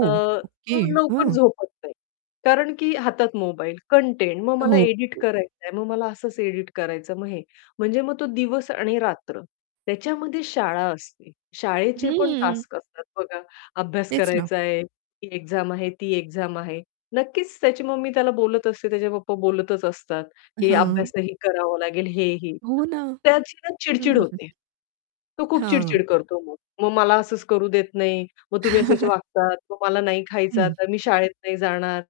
अ, okay, तो लवकर हां. झोपत नाही. कारण की हातात मोबाईल कंटेंट मग मला हो. Edit okay. करायचं आहे, मग मला असच एडिट करायचंय मग हे. म्हणजे मग तो दिवस आणि रात्र त्याच्यामध्ये शाळा असते, शाळेचे पण हं. टास्क असतात बघा, अभ्यास तेच ना. करायचा आहे, ती एक्झाम आहे ती एक्झाम आहे नक्कीच त्याची मम्मी त्याला बोलत असते, त्याचे पप्पा बोलतच असतात, की हां. अभ्यासही करावा लागेल, हेही. हो ना. त्याची ना हं, चिड-चिड हं, हं. होते. तो खूप हां. चिड-चिड करतो मग. "मग मला असंच करू देत नाही, मग तुम्ही असेच वागतात, मग मला नाही खायचं हं. आता, मी शाळेत नाही जाणार"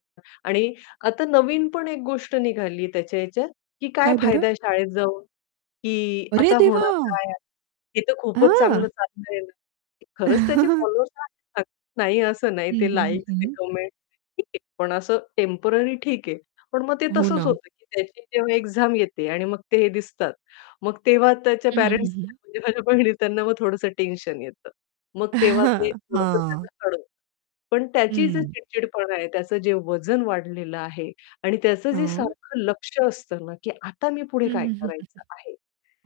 आणि आता नवीन पण एक गोष्ट निघाली त्याच्या ह्याच्यात, की "काय काय बरं? फायदा आहे शाळेत जाऊन, की अरे आता होणार देवा! काय आहे? हे तर खूपच हां. चांगलं चाललंय" खरंच त्याचे फॉलोवर्स [unintelligible] नाही असं नाही हं, ते हं, हं, लाइक्स हं, ते हं. कमेंट्स, ठीक आहे पण असं टेम्पररी ठीक आहे पण मग ते हो तसंच ना. होतं की त्याची जेव्हा एक्झाम येते आणि मग ते हे दिसतात. मग तेव्हा त्याच्या हं, हं, हं, पेरेंट्स हं. [unintelligible] म्हणजे माझ्या बहिणी त्यांना मग थोडसं टेन्शन येतं. मग तेव्हा ते थोडसं त्याचं हां. [unintelligible] पण त्याची जर हं. चिड-चिडपणा आहे त्याचं जे वजन वाढलेलं आहे आणि त्याचं जे हां. सारखं लक्ष असतं ना, की आता मी पुढे हं, काय हं, हं, हं, हं. करायचं आहे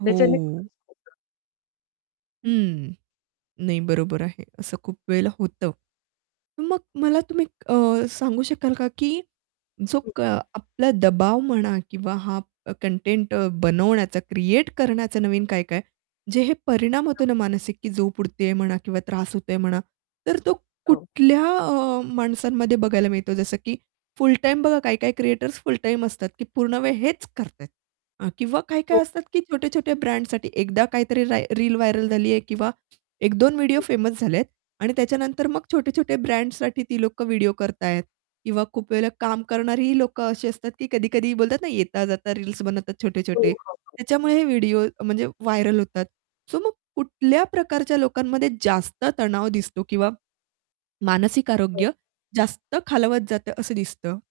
त्याच्याने हो. थोडसं [unintelligible] हं, नाही, बरोबर आहे. असं खूप वेळेला होतं. मग मला तुम्ही अ, सांगू शकाल का की जो हं. का आपला दबाव म्हणा किंवा हा अ, कंटेंट अ, बनवण्याचा क्रिएट करण्याचा नवीन काय-काय जे हे परिणाम होतो ना [unintelligible] मानसिक झोप उडतेय म्हणा किंवा त्रास होतोय म्हणा. तर तो हो. कुठल्या अ, माणसांमध्ये बघायला मिळतो? जसं की फुल टाईम बघा काही-काही क्रिएटर्स फुल टाईम असतात की पूर्ण वेळ हेच करतायेत अ, किंवा काय-काय [unintelligible] असतात की छोटे-छोटे, ब्रँडसाठी एकदा काहीतरी राय रील व्हायरल झाली आहे किंवा 1-2 व्हिडिओ हं. फेमस झालेत आणि त्याच्यानंतर मग छोटे-छोटे ब्रँड्ससाठी ती लोकं व्हिडिओ करतायेत किंवा खूप वेळेला काम करणारीही लोकं अशी असतात की कधी-कधी बोलतात ना, येता जाता रील्स बनवतात हो, छोटे-छोटे. हो, हो. त्याच्यामुळेही हे व्हिडिओ म्हणजे व्हायरल होतात. सो मग कुठल्या प्रकारच्या लोकांमध्ये जास्त तणाव दिसतो? किंवा मानसिक [unintelligible] आरोग्य जास्त खालवत जातं असं दिसतं.